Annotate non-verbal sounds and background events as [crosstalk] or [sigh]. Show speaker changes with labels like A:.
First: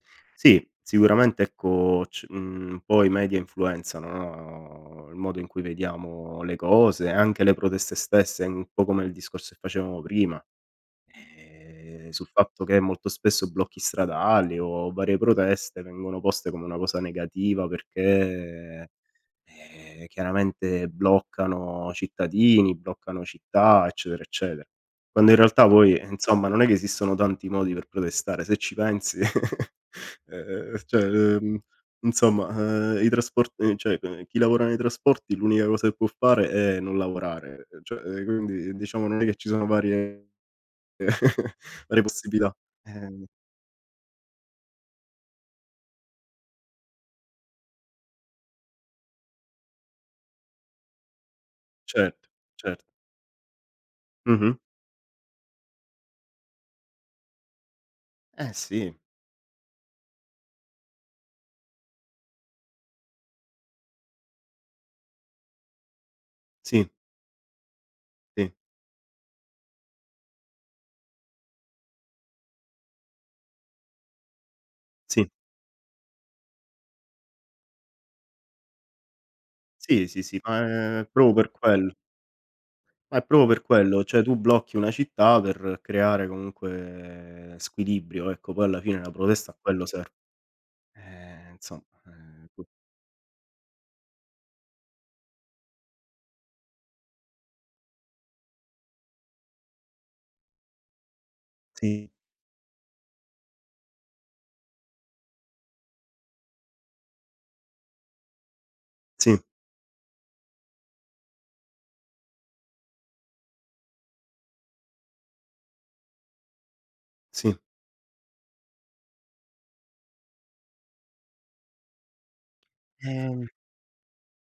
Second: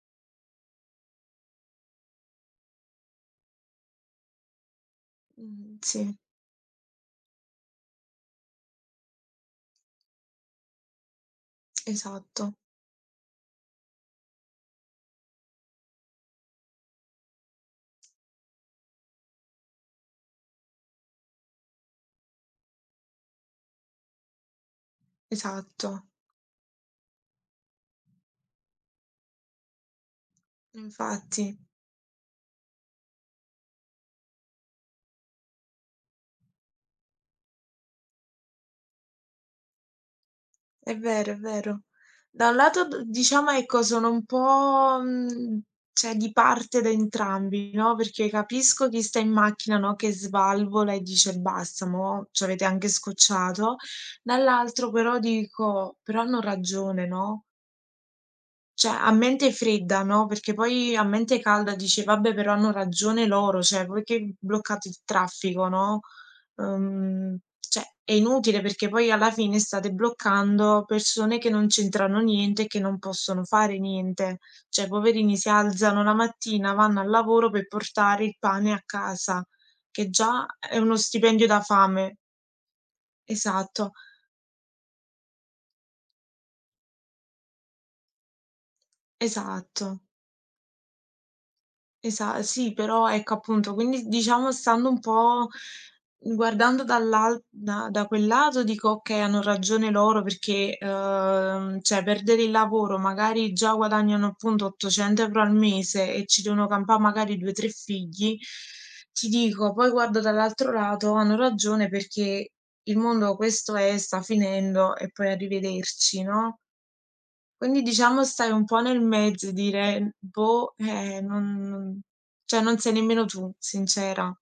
A: Sì, sicuramente ecco c mhmm, un po' i media influenzano, no, il modo in cui
B: Mh sì.
A: vediamo le cose, anche le proteste stesse, un po' come il discorso che facevamo prima. Ehm, sul
B: Esatto.
A: fatto che molto spesso blocchi stradali o varie proteste vengono poste come una cosa negativa, perché, eh, chiaramente bloccano cittadini, bloccano città, eccetera, eccetera. Quando in realtà poi
B: Esatto.
A: insomma, non è che esistono tanti modi per protestare, se ci pensi. [laughs] E ehm, cioè,
B: Infatti.
A: ehm insomma, ehm, i trasporti cioè chi lavora nei trasporti l'unica cosa che può fare è non lavorare, cioè quindi diciamo non è che ci sono varie-
B: È vero, è
A: [chuckles]
B: vero.
A: varie
B: Da un
A: possibilità,
B: lato d
A: ehm
B: diciamo, ecco, sono un po', mhmm, cioè, di parte da entrambi, no, perché capisco chi sta in macchina, no, che svalvola e dice: “Basta, mo'
A: Certo,
B: ci avete
A: certo.
B: anche scocciato.”
A: Mh-mh.
B: Dall'altro però dico: “Però hanno ragione,” no?
A: Eh
B: Cioè,
A: sì.
B: a mente fredda, no, perché poi a mente calda dici: “Vabbè, però hanno ragione loro, cioè voi che bloccate il traffico,” no,
A: Sì.
B: uhm, cioè, è
A: Sì.
B: inutile perché poi alla fine state bloccando persone che non c'entrano niente e che non possono fare niente. Cioè,
A: Sì.
B: poverini, si alzano la mattina, vanno al lavoro per portare il pane a casa,
A: Sì,
B: che
A: sì, sì,
B: già è uno
A: ma è proprio
B: stipendio
A: per
B: da
A: quello.
B: fame
A: Ma è proprio per
B: Esatto.
A: quello, cioè tu blocchi una città per creare comunque squilibrio, ecco poi alla fine la protesta a quello
B: Esatto.
A: serve. Eh, insomma
B: Esa
A: eh, c
B: sì, però ecco, appunto, quindi diciamo stando un po' guardando dall'al da da quel lato, dico: “Okay, hanno ragione loro,” perché, uhm, cioè,
A: Sì.
B: perdere il lavoro, magari già guadagnano appunto 800 euro al mese e ci devono campare magari 2, 3 figli. Ti
A: Sì.
B: dico, poi guardo dall'altro lato, hanno ragione, perché il mondo questo è, sta finendo e poi arrivederci, no?
A: Sì.
B: Quindi diciamo, stai un po' nel mezzo e dire: "Boh", eh, non non cioè non sei nemmeno
A: Eh
B: tu, sincera.